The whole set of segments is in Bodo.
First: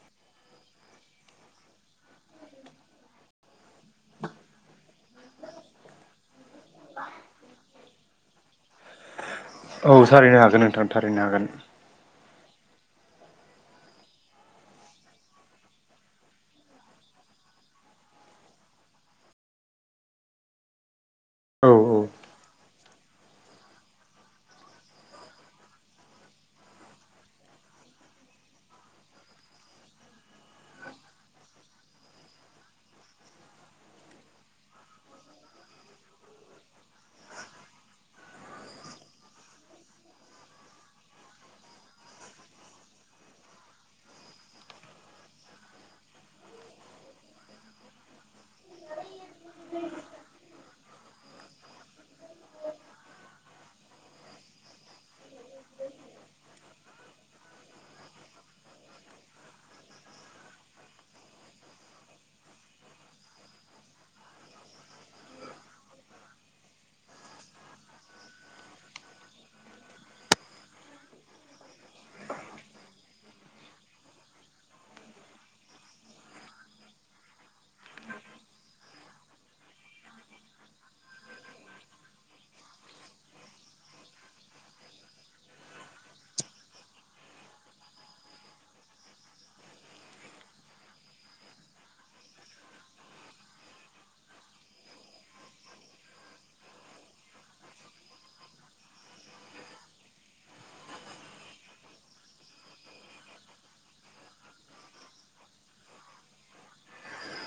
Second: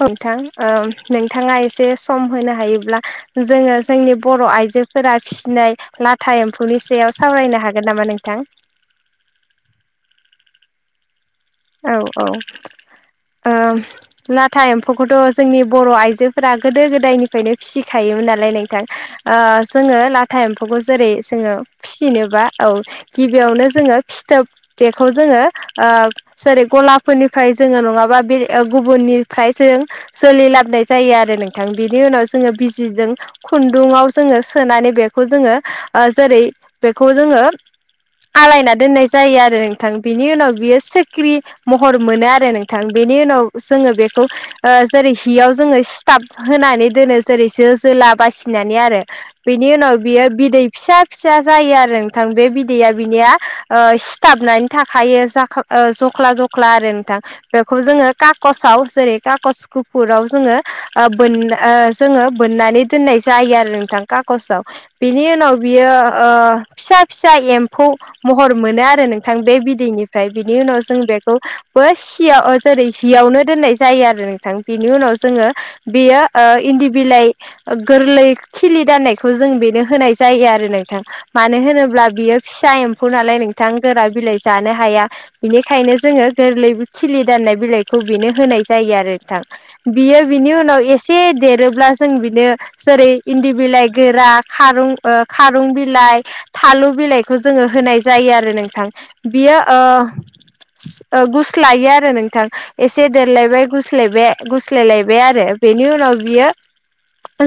नोंथां नोंथाङा एसे सम होनो हायोब्ला जोङो जोंनि बर' आइजो फोरा फिसिनाय लाथा एम्फौनि सायाव सावरायनो हागोन नामा नोंथां? औ थारैनो हागोन नोंथां थारैनो हागोन। औ औ ओम लाथा एम्फौखौथ' जोंनि बर' आइजोफोरा गोदो गोदायनिफ्रायनो फिसिखायोमोन नालाय नोंथां ओ जोङो लाथा एम्फौखौ जेरै जोङो औ फिसिनोबा औ गिबियावनो जोङो फिथोब बेखौ जोङो ओ जेरै गलाफोरनिफ्राय जोङो नङाबा बे गुबुननिफ्राय जों सोलिलाबनाय जायो आरो नोंथां बेनि उनाव जोङो बिजिजों खुन्दुंङाव जोङो सोनानै बेखौ जोङो जेरै बेखौ जोङो आलायना दोननाय जायो आरो नोंथां बिनि उनाव बियो सोख्रि महर मोनो आरो नोंथां बेनि उनाव जोङो बेखौ ओ जेरै हियाव जोङो सिथाब होनानै दोनो जेरै जो जोला बासिनानै आरो बेनि उनाव बियो बिदै फिसा फिसा जायो आरो नोंथां बे बिदैया बिनिया ओ सिथाबनानै थाखायो जाख जख्ला जख्ला आरो नोंथां बेखौ जोङो काकसाव जेरै काकस गुफुराव जोङो बोन जोङो बोननानै दोननाय जायो आरो नोंथां कागसाव बिनि उनाव बियो फिसा फिसा एम्फौ महर मोनो आरो नोंथां बे बिदैनिफ्राय बिनि उनाव जों बेखौ बो सियाव जेरै हियावनो दोननाय जायो आरो नोंथां बिनि उनाव जोङो बेयो इन्दि बिलाइ गोरलै खिलि दाननायखौ जों बेनो होनाय जायो आरो नोंथां। मानो होनोब्ला बियो फिसा एम्फौ नालाय नोंथां गोरा बिलाइ जानो हाया। बेनिखायनो जोङो गोरलै खिलि दाननाय बिलाइखौ बेनो होनाय जायो आरोथां बियो बिनि उनाव एसे देरोब्ला जों बिनो जेरै इन्दि बिलाइ गोरा खारुं खारं बिलाइ थालु बिलाइखौ जोङो होनाय जायो आरो नोंथां बियो ओ गुस्लायो आरो नोंथां एसे देरलायबाय गुस्लायबाय गुस्लाय लायबाय आरो बेनि उनाव बेयो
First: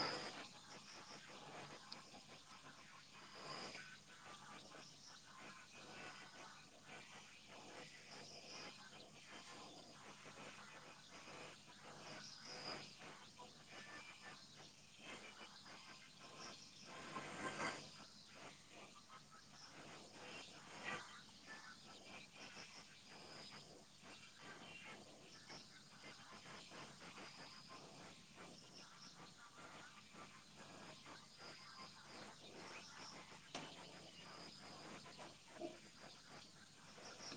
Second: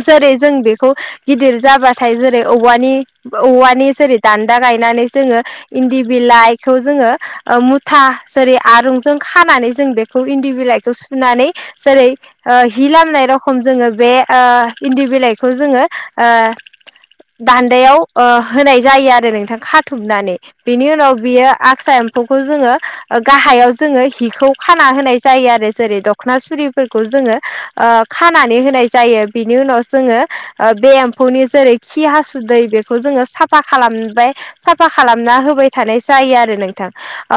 जेरै जों बेखौ गिदिर जाबाथाय जेरै औवानि औवानि जेरै दान्दा गायनानै जोङो इन्दि बिलाइखौ जोङो मुथा जेरै आरुंजों खानानै जों बेखौ इन्दि बिलाइखौ सुनानै जेरै हि लामनाय रखम जोङो बे इन्दि बिलाइखौ जोङो दान्दायाव होनाय जायो आरो नोंथां खाथबनानै । बिनि उनाव बियो आस खौ जोङो गाहायाव जोङो हिखौ खाना होनाय जायो आरो जेरै दखना सुरिफोरखौ जोङो ओ खानानै होनाय जायो बिनि उनाव जोङो बे एम्फौनि जेरै खि हासुद बेखौ जोङो साफा खालामबाय साफा खालामना होबाय थानाय जायो आरो नोंथां।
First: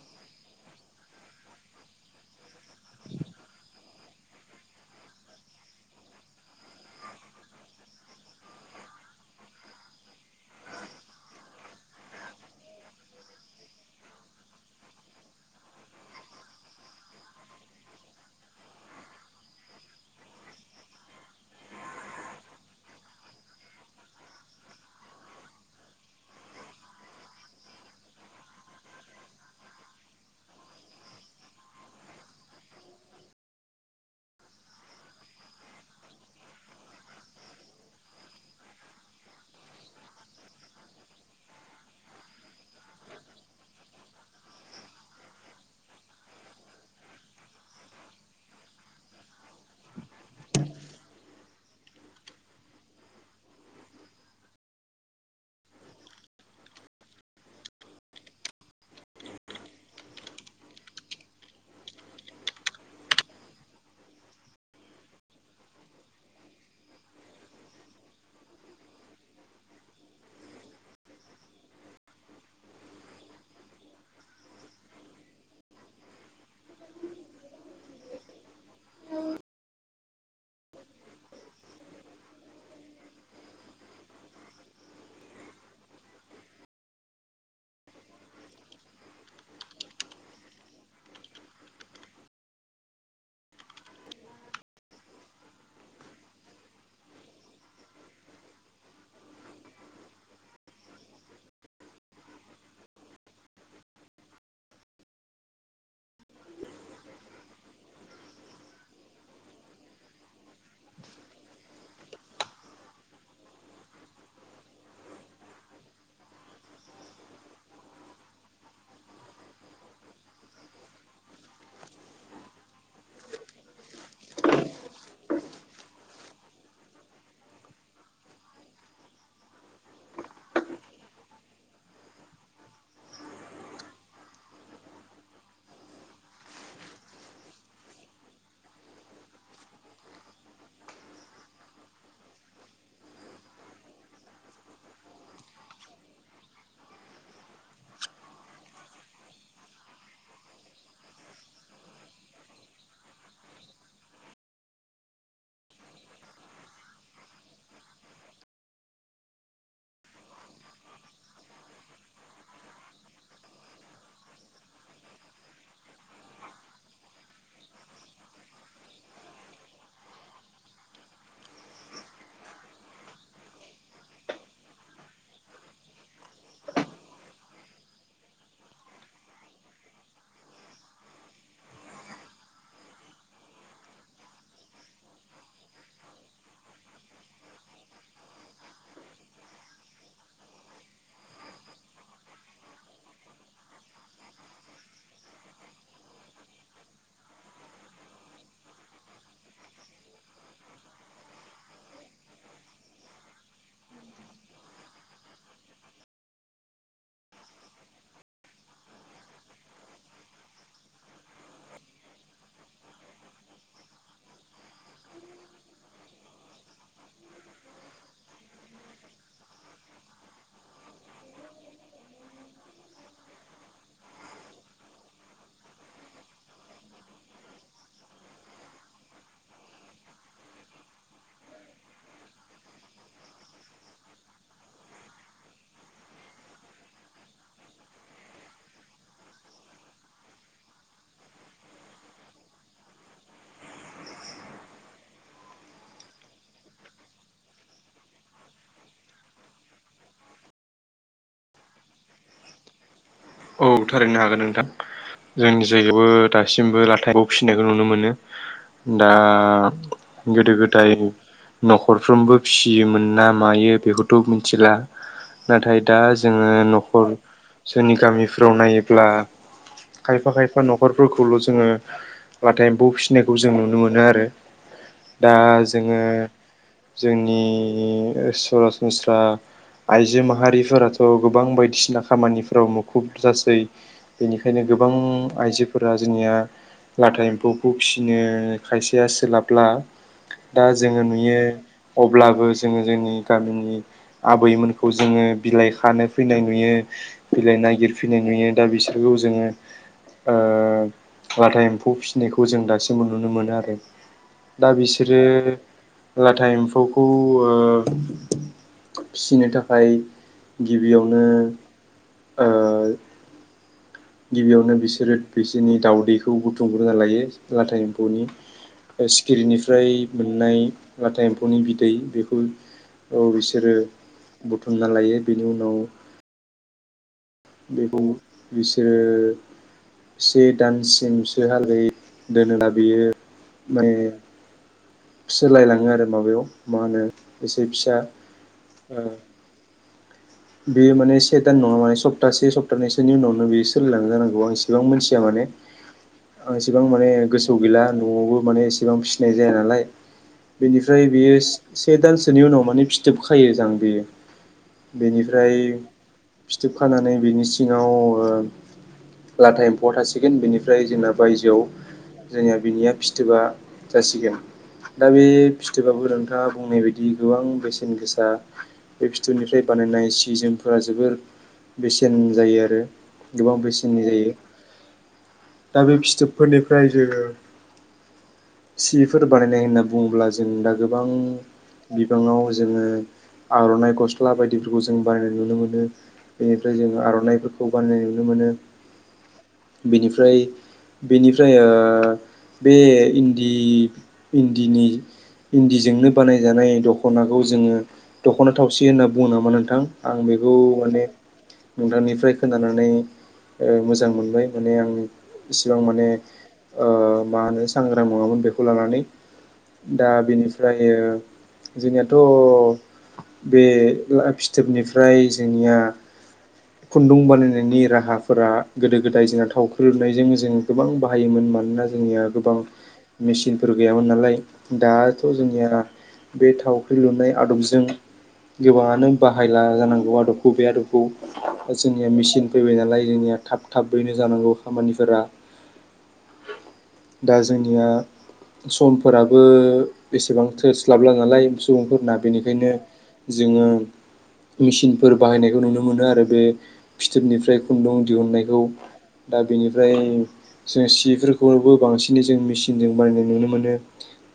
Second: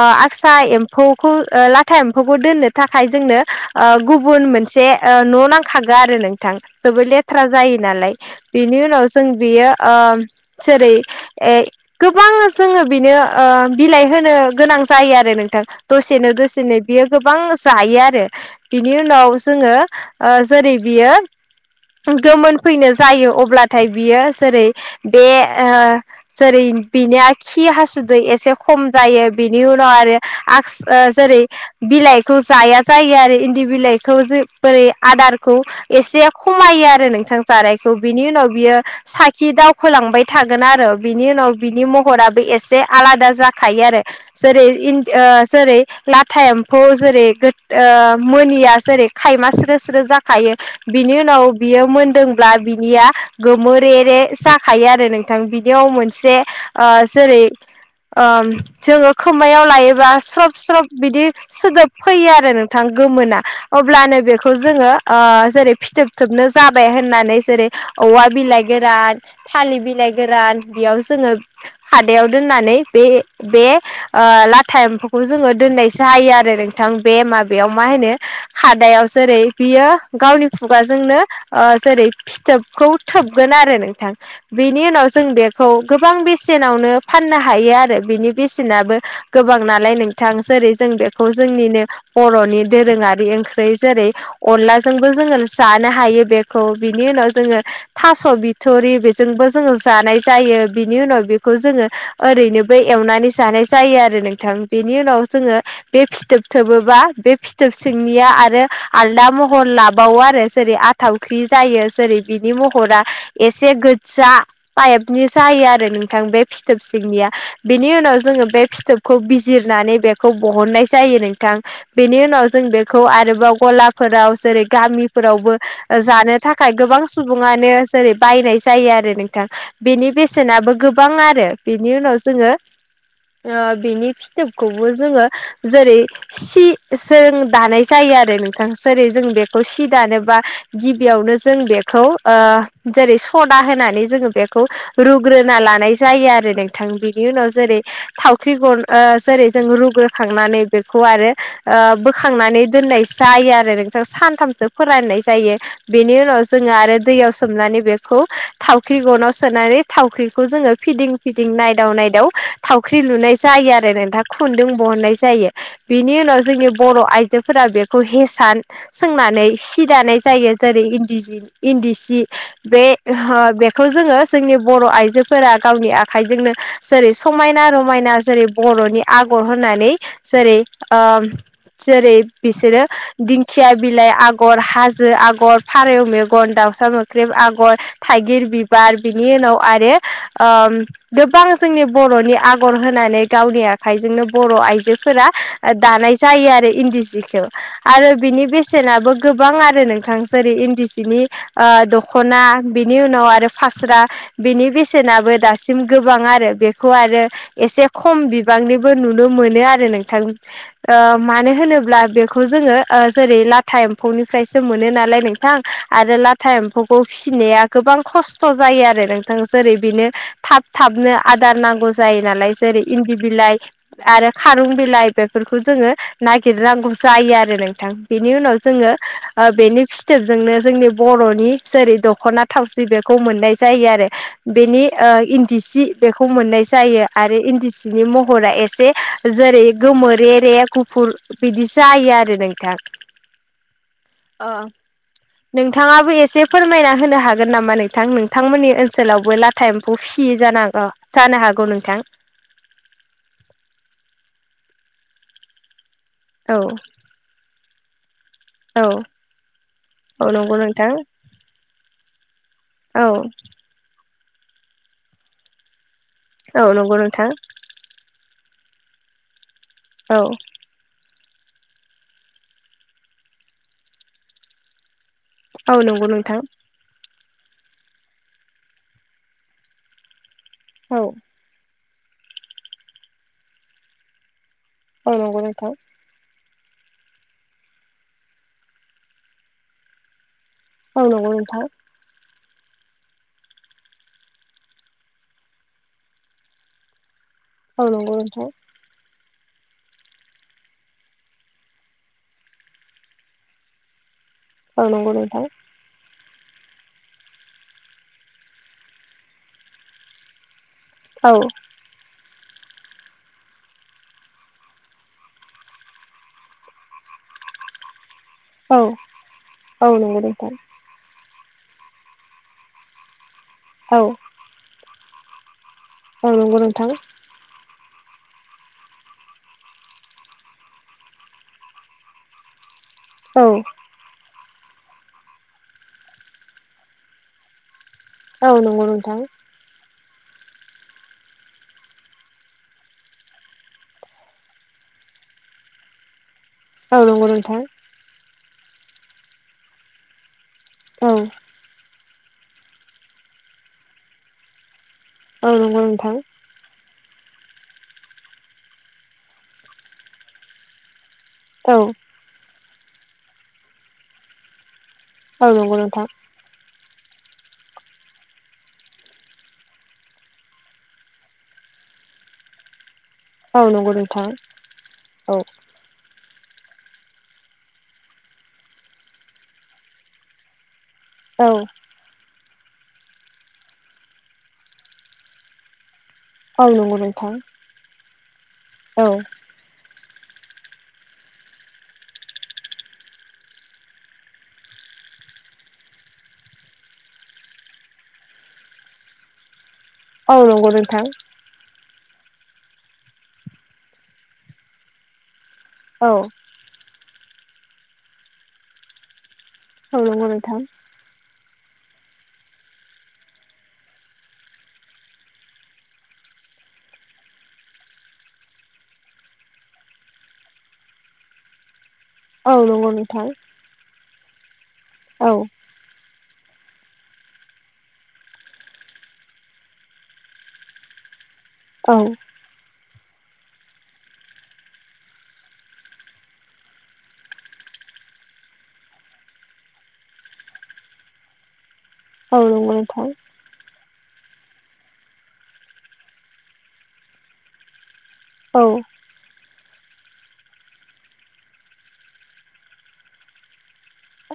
आसा एम्फौखौ लाथा एम्फौखौ दोननो थाखाय जोंनो ओ गुबुन मोनसे न' नांखागो आरो नोंथां जबोद लेथ्रा जायो नालाय बिनि नावसं बिया अ जेरै ए गोबां जोङो बेनो बिलाइ होनो गोनां जायो आरो नोंथां। दसेनो दसेनो बियो गोबां जायो आरो। बिनि उनाव जोङो जेरै बियो गोमोन फैनो जायो अब्लाथाय बियो जेरै बे जेरै बिनिया खि हासुदै एसे खम जायो। बिनि उनाव आरो जेरै बिलाइखौ जाया जायो आरो इन्दि बिलाइखौ ज बोरै आदारखौ एसे खमायो आरो नोंथां जानायखौ बिनि उनाव बियो साखि दावखोलांबाय थागोन आरो बिनि उनाव बिनि महराबो एसे आलादा जाखायो आरो जेरै जेरै लाथा एम्फौ जेरै मनिया जेरै खायमा स्रो स्रो जाखायो बिनि उनाव बियो मोनदोंब्ला बिनिया गोमोरे रे जाखायो आरो नों बिनियाव मोनसे जेरै जोङो खोमायाव लायोबा स्रब स्रब बिदि सोदोब फैयो आरो नोंथां गोमोना अब्लानो बेखौ जोङो जेरै फिथोब थोबनो जाबाय होननानै जेरै औवा बिलाइ गोरान थालिर बिलाइ गोरान बेयाव जोङो हादायाव दोननानै बे बे लाथा एम्फौखौ जोङो दोननायसो हायो आरो नोंथां, बे माबायाव मा होनो? खादायाव जेरै बियो गावनि खुगाजोंनो जेरै फिथोबखौ थोबगोन आरो नोंथां। बेनि उनाव जों बेखौ गोबां बेसेनावनो फाननो हायो आरो बेनि बेसेनाबो गोबां नालाय नोंथां जेरै जों बेखौ जोंनिनो बर'नि दोरोङारि ओंख्र्रि जेरै अनलाजोंबो जोङो जानो हायो बेखौ बिनि उनाव जोङो थास' बिथ'रि बेजोंबो जोङो जानाय जायो बिनि उनाव बेखौ जोङो ओरैनोबो एवनानै जानाय जायो आरो नोंथां, बेनि उनाव जोङो बे फिथोब थोबोबा बे फिथोब सिंनिया आरो आलदा महर लाबावो आरो जेरै थावख्रि जायो जेरै बिनि महरा एसे गो्जा पाइपनि जायो आरो नोंथां बे फिथोब सिंनिया बेनि उनाव जोङो बे फिथोबखौ बिजिरनानै बेखौ बहननाय जायो नोंथां। बेनि उनाव जों बेखौ आरोबाव गलाफोराव जेरै गामिफोरावबो जानो थाखाय गोबां सुबुङानो जेरै बायनाय जायो आरो नोंथां। बेनि बेसेनाबो गोबां आरो बेनि उनाव जोङो बिनि फिथोबखौबो जोङो जेरै सि जों दानाय जायो आरो नोंथां सोरै जों बेखौ सि दानोबा गिबियावनो जों बेखौ आ जेरै सदा होनानै जोङो बेखौ रुग्रोना लानाय जायो आरो नोंथां बिनि उनाव जेरै थावख्रि गन जेरै जों रुग्रोखांनानै बेखौ आरो बोखांनानै दोननाय जायो आरो नोंसोर सानथामसो फोररायनाय जायो। बेनि उनाव जोङो आरो दैयाव सोमनानै बेखौ थावख्रि गनाव सोनानै थावख्रिखौ जोङो फिदिं बिदिं नायदाव नायदाव थावख्रि लुनाय जायो आरो नोंथा खुन्दुं बहननाय जायो। बिनि उनाव जोंनि बर' आइजोफोरा बेखौ हेसान सोंनानै सि दानाय जायो जेरै इन्दि इन्दि सि बे हो बेखौ जोङो जोंनि बर' आइजोफोरा गावनि आखाइजोंनो जेरै समाय समायना रमायना जेरै बर'नि आगर होननानै जेरै आ जेरै बिसोरो दिंखिया बिलाइ आगर, हाजो आगर, फारौ मेगन, दाउसा मोख्रेब आगर थाइगिर बिबार बिनि उनाव आरो ओ गोबां जोंनि बर'नि आगर होनानै गावनि आखाइजोंनो बर' आइजोफोरा दानाय जायो आरो इन्दि जिखौ आरो बिनि बेसेनाबो गोबां आरो नोंथां जेरै इन्दि सिनि ओ दखना बिनि उनाव आरो फास्रा बेनि बेसेनाबो दासिम गोबां आरो। बेखौ आरो एसे खम बिबांनिबो नुनो मोनो आरो नोंथां ओ मानो होनोब्ला बेखौ जोङो ओ जेरै लाथा एम्फौनिफ्रायसो मोनो नालाय नों नोंथां आरो लाथा एम्फौखौ फिसिनाया गोबां खस्थ' जायो आरो नोंथां। जेरै बेनो थाब थाबनो आदार नांगौ जायो नालाय जेरै इन्दि बिलाइ आरो खारुं बिलाइ बेफोरखौ जोङो नागिरनांगौ जायो आरो नोंथां। बेनि उनाव जोङो ओ बेनि फिथोबजोंनो जोंनि बर'नि जेरै दख'ना थावसि बेखौ मोननाय जायो आरो। बेनि ओ इन्दि सि बेखौ मोननाय जायो आरो इन्दि सिनि महरा एसे जेरै गोमोरे रे गुफुर बिदि जायो आरो नोंथां । अ। नोंथाङाबो एसे फोरमायना होनो हागोन नामा नोंथां? नोंथांमोननि ओनसोलावबो लाथा एम्फौ फि जानांगौ जानो हागौ नोंथां। औ थारैनो हागोन नोंथां । जोंनि जायगायावबो औ दासिमबो लाथा एमफौ फिसिनायखौ नुनो मोनो। औ दा औ गोदो नंगौ गोदाय नोंथां न'खरफ्रोमबो औ फियोमोन ना मायो बेखौथ' मिथिला, नाथाय दा जोङो औ नंगौ न'खर नोंथां सोरनि गामिफ्राव नायोब्ला औ खायफा खाय फा न'खरफोरखौल' जोङो लाथा एम्फौ फिसिनायखौ जों नुनो मोनो आरो। दा औ जोङो नंगौ नोंथां जोंनि सरासनस्रा आइजो माहारि फोराथ' औ गोबां बायदिसिना खामानिफोराव मुखुब जासै। बेनिखायनो गोबां औ नंगौ नोंथां आइजोफोरा जोंनिया लाथा एम्फौखौ फिसिनो खायसेया सोलाबब्ला दा जोङो औ नंगौ नुयो नोंथां अब्लाबो जोङो जोंनि गामिनि आबैमोनखौ जोङो बिलाइ खानो फैनाय नुयो, बिलाइ औ नागिर नंगौ फैनाय नोंथां नुयो। दा बिसोर खौ जोङो ओ लाथा एम्फौ फिसिनायखौ जों दासिमबो नुनो मोनो आरो। दा औ नंगौ बिसोरो नोंथां लाथा एम्फौखौ ओ फिनो थाखाय गिबियावनो औ ओ गिबियावनो बिसोरो बिसोरनि दाउदैखौ बुथुमग्रोना लायो, लाथा एम्फौनि औ औ सिखिरिनिफ्राय नंगौ नोंथां मोननाय लाथा एम्फौनि बिदै बेखौ औ बिसोरो औ बुथुमना लायो। बेनि उनाव औ नोंगौ नोंथां। बेखौ बिसोरो से दानसिमसो हालदै दोनोना बेयो औ माने सोलायलाङो आरो माबायाव मा होनो एसे फिसा औ नोंगौ ओ नोंथां । बेयो माने से दान नङा माने सप्तासे सप्तानैसोनि उनावनो बेयो सोलिलांनो जानांगौ आं इसेबां मोनथिया माने [inaudible] आं एसेबां औ माने नंगौ गोसोआव नोंथां गैला न'आवबो माने एसेबां फिसिनाय जाया नालाय। औ बेनिफ्राय बेयो से दानसोनि उनाव माने फिथोब खायो जां बेयो। औ बेनिफ्राय नंगौ नोंथां फिथोब खानानै बेनि सिङाव लाथा एम्फौआ थासिगोन, बेनिफ्राय जोंना बायजोआव औ। जोंनिया बिनिया फिथोबा जासिगोन, दा बे औ नंगौ फिथोबाबो नोंथां नोंथाङा बुंनाय बायदि गोबां बेसेन गोसा बे फिथोबनिफ्राय बानायनाय सि जोमफोरा जोबोर बेसेन जायो आरो। गोबां औ नंगौ बेसेननि नोंथां जायो। औ दा बे फिथोबफोरनिफ्राय जोङो सिफोर बानायनाय होनना बुङोब्ला जों दा गोबां औ बिबाङाव जोङो आर'नाइ गस्ला बायदि खौ जों बानायनाय नुनो मोनो औ बेनिफ्राय जों नंगौ नोंथां आर'नाइफोरखौ बानायनाय नुनो मोनो। औ। बेनिफ्राय बेनिफ्राय बे इन्दि इन्दिनि इन्दिजोंनो बानायजानाय दख'नाखौ जोङो दख'ना थावसि होनना बुङो नामा नोंथ नोंथां आं औ बेखौ नंगौ नोंथां माने नोंथांनिफ्राय खोनानानै मोजां मोनबाय माने आं इसिबां माने औ मा होनो सांग्रां नङामोन बेखौ लानानै। औ दा नंगौ नोंथां बेनिफ्राय जोंनियाथ' बे ला फिथ सिथोबनिफ्राय जोंनिया [inaudible] खुन्दुं बानायनायनि राहाफोरा गोदो गोदाय जोंहा थावख्रोबनायजों जों गोबां बाहायोमोन मानोना जों जोंनिया गोबां औ नंगौ मेचिनफोर गैयामोन नालाय नोंथां दाथ' औ जोंनिया बे थावख्रि लुनाय आदबजों गोबाङानो बाहायला जानांगौ आदबखौ बे आदब खौ औ जोंनिया मेचिन फैबाय नालाय जोंनिया थाब थाबैनो जानांगौ खामानिफोरा दा जोंनिया समफोराबो एसेबां थोस्लाबला नालाय सुबुंफोरना औ बेनिखायनो नंगौ नोंथां जोङो मेसिनफोर बाहायनायखौ नुनो मोनो आरो बे फिथोबनिफ्राय खुन्दुं दिहुननायखौ। औ दा बेनिफ्राय जों सिफोरखौबो बांसिनै जों मेचिनजों बानायनाय नुनो मोनो।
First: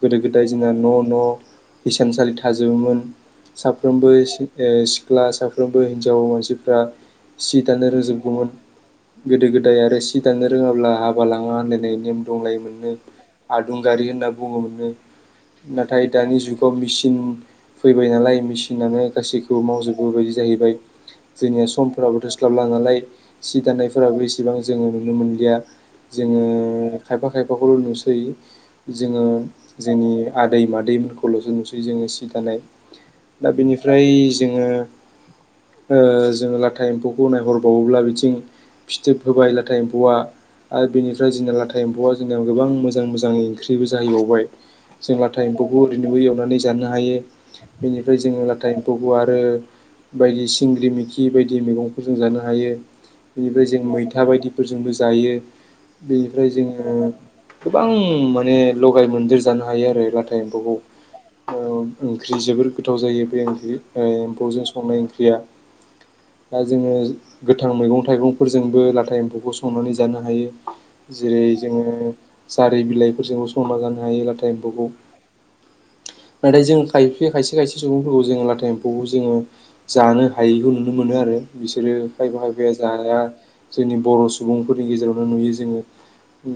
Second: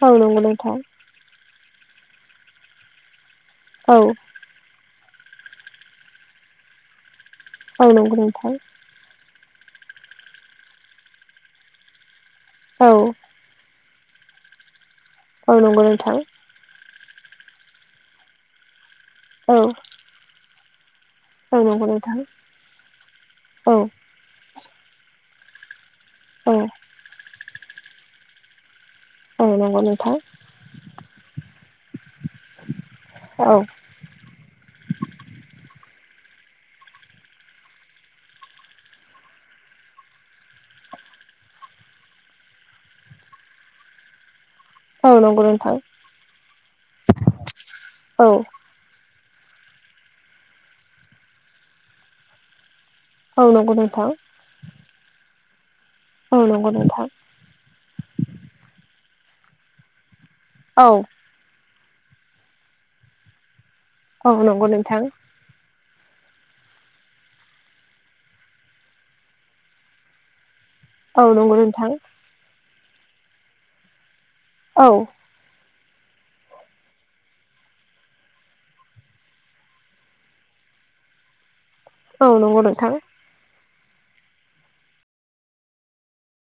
औ गोदो नंगौ गोदाय जोंना नोंथां न' न' हिसानसालि थाजोबोमोन औ साफ्रोमबो एसे सिख्ला साफ्रोमबो हिनजाव मानसिफ्रा सि औ दानो नंगौ रोंजोबगौमोन। नोंथां गोदो गोदाय आरो सि दानो रोङाब्ला हाबा लाङा होनलायनाय नेम दंलाय औ मोननो। आदुंगारि होनना बुङो मोननो औ नंगौ नाथाय नोंथां दानि जुग थ' मेचिन फैबाय नालाय मेसिनानो औ गासैखौबो मावजोबोबायदि जाहैबाय औ जोंनिया नंगौ नोंथां समफ्राबो थोस्लाबला नालाय सि औ दानायफोराबो एसेबां जोङो नुनो मोनलिया। जोङो औ खायफा खायफाखौल' नुसै जोङो औ नंगौ जोंनि नोंथां आ दैमा दैखौल'सो नुसै जोङो सि दानाय औ दा बिनिफ्राय जोङो जोङो लाथा एम्फौखौ नायहरबावोब्ला बिथिं- फिथोब होबायब्लाथाय एम्फौआ आरो बेनिफ्राय जोंना लाथा एम्फौआ जोंनियाव गोबां मोजां मोजां ओंख्रिबो जाहैबावबाय। औ जों लाथा नंगौ नोंथां एम्फौखौ ओरैनोबो एवनानै जानो हायो बेनिफ्राय औ जोङो लाथा फौ आरो बायदि सिंग्रि मिखि बायदि मैगंफोर जों जानो हायो। औ बेनिफ्राय नंगौ जों नोंथां मैथा बायदिफोरजोंबो जायो औ बेनिफ्राय नंगौ जोङो नोंथां गोबां माने लगाय मोनदेर जानो हायो आरो लाथा एम्फौखौ। औ ओंख्रि जोबोर गोथाव जायो बे ओंख्रि औ एम्फौजों नंगौ संनाय नोंथां ओंख्रिया दा जोङो गोथां मैगं थाइगंफोरजोंबो लाथा एम्फौखौ संनानै जानो हायो। औ जेरै नंगौ नोंथां जोङो जारि बिलाइफोरजोंबो संना जानो हायो लाथा एम्फौखौ औ नाथाय जों खायफे खायसे खायसे सुबुंफोरखौ जोङो लाथा खौ जोङो जानो हायैखौ नुनो मोनो आरो बिसोरो औ खायफा नंगौ खायफाया नोंथां जाया जोंनि बर' सुबुंफोरनि गेजेरावनो नुयो जोङो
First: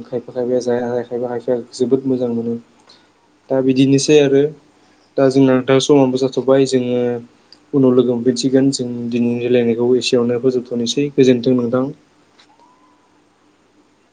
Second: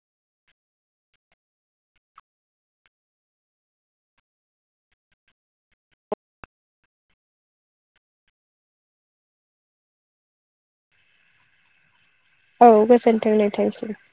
खायफा खायफाया खायफा खायफाया जोबोद मोजां मोनो दा बिदिनोसै आरो दा जोंना नथाङा समाबबो जाथ'बाय जोङो उनाव लोगो हफिन्थिगोन जों दिनै रायलायनायखौ एसेयावनो फोजोबथ'नोसै गोजोन्थों नोंथां । औ गोजोन्थों नोंथांनिसिम ।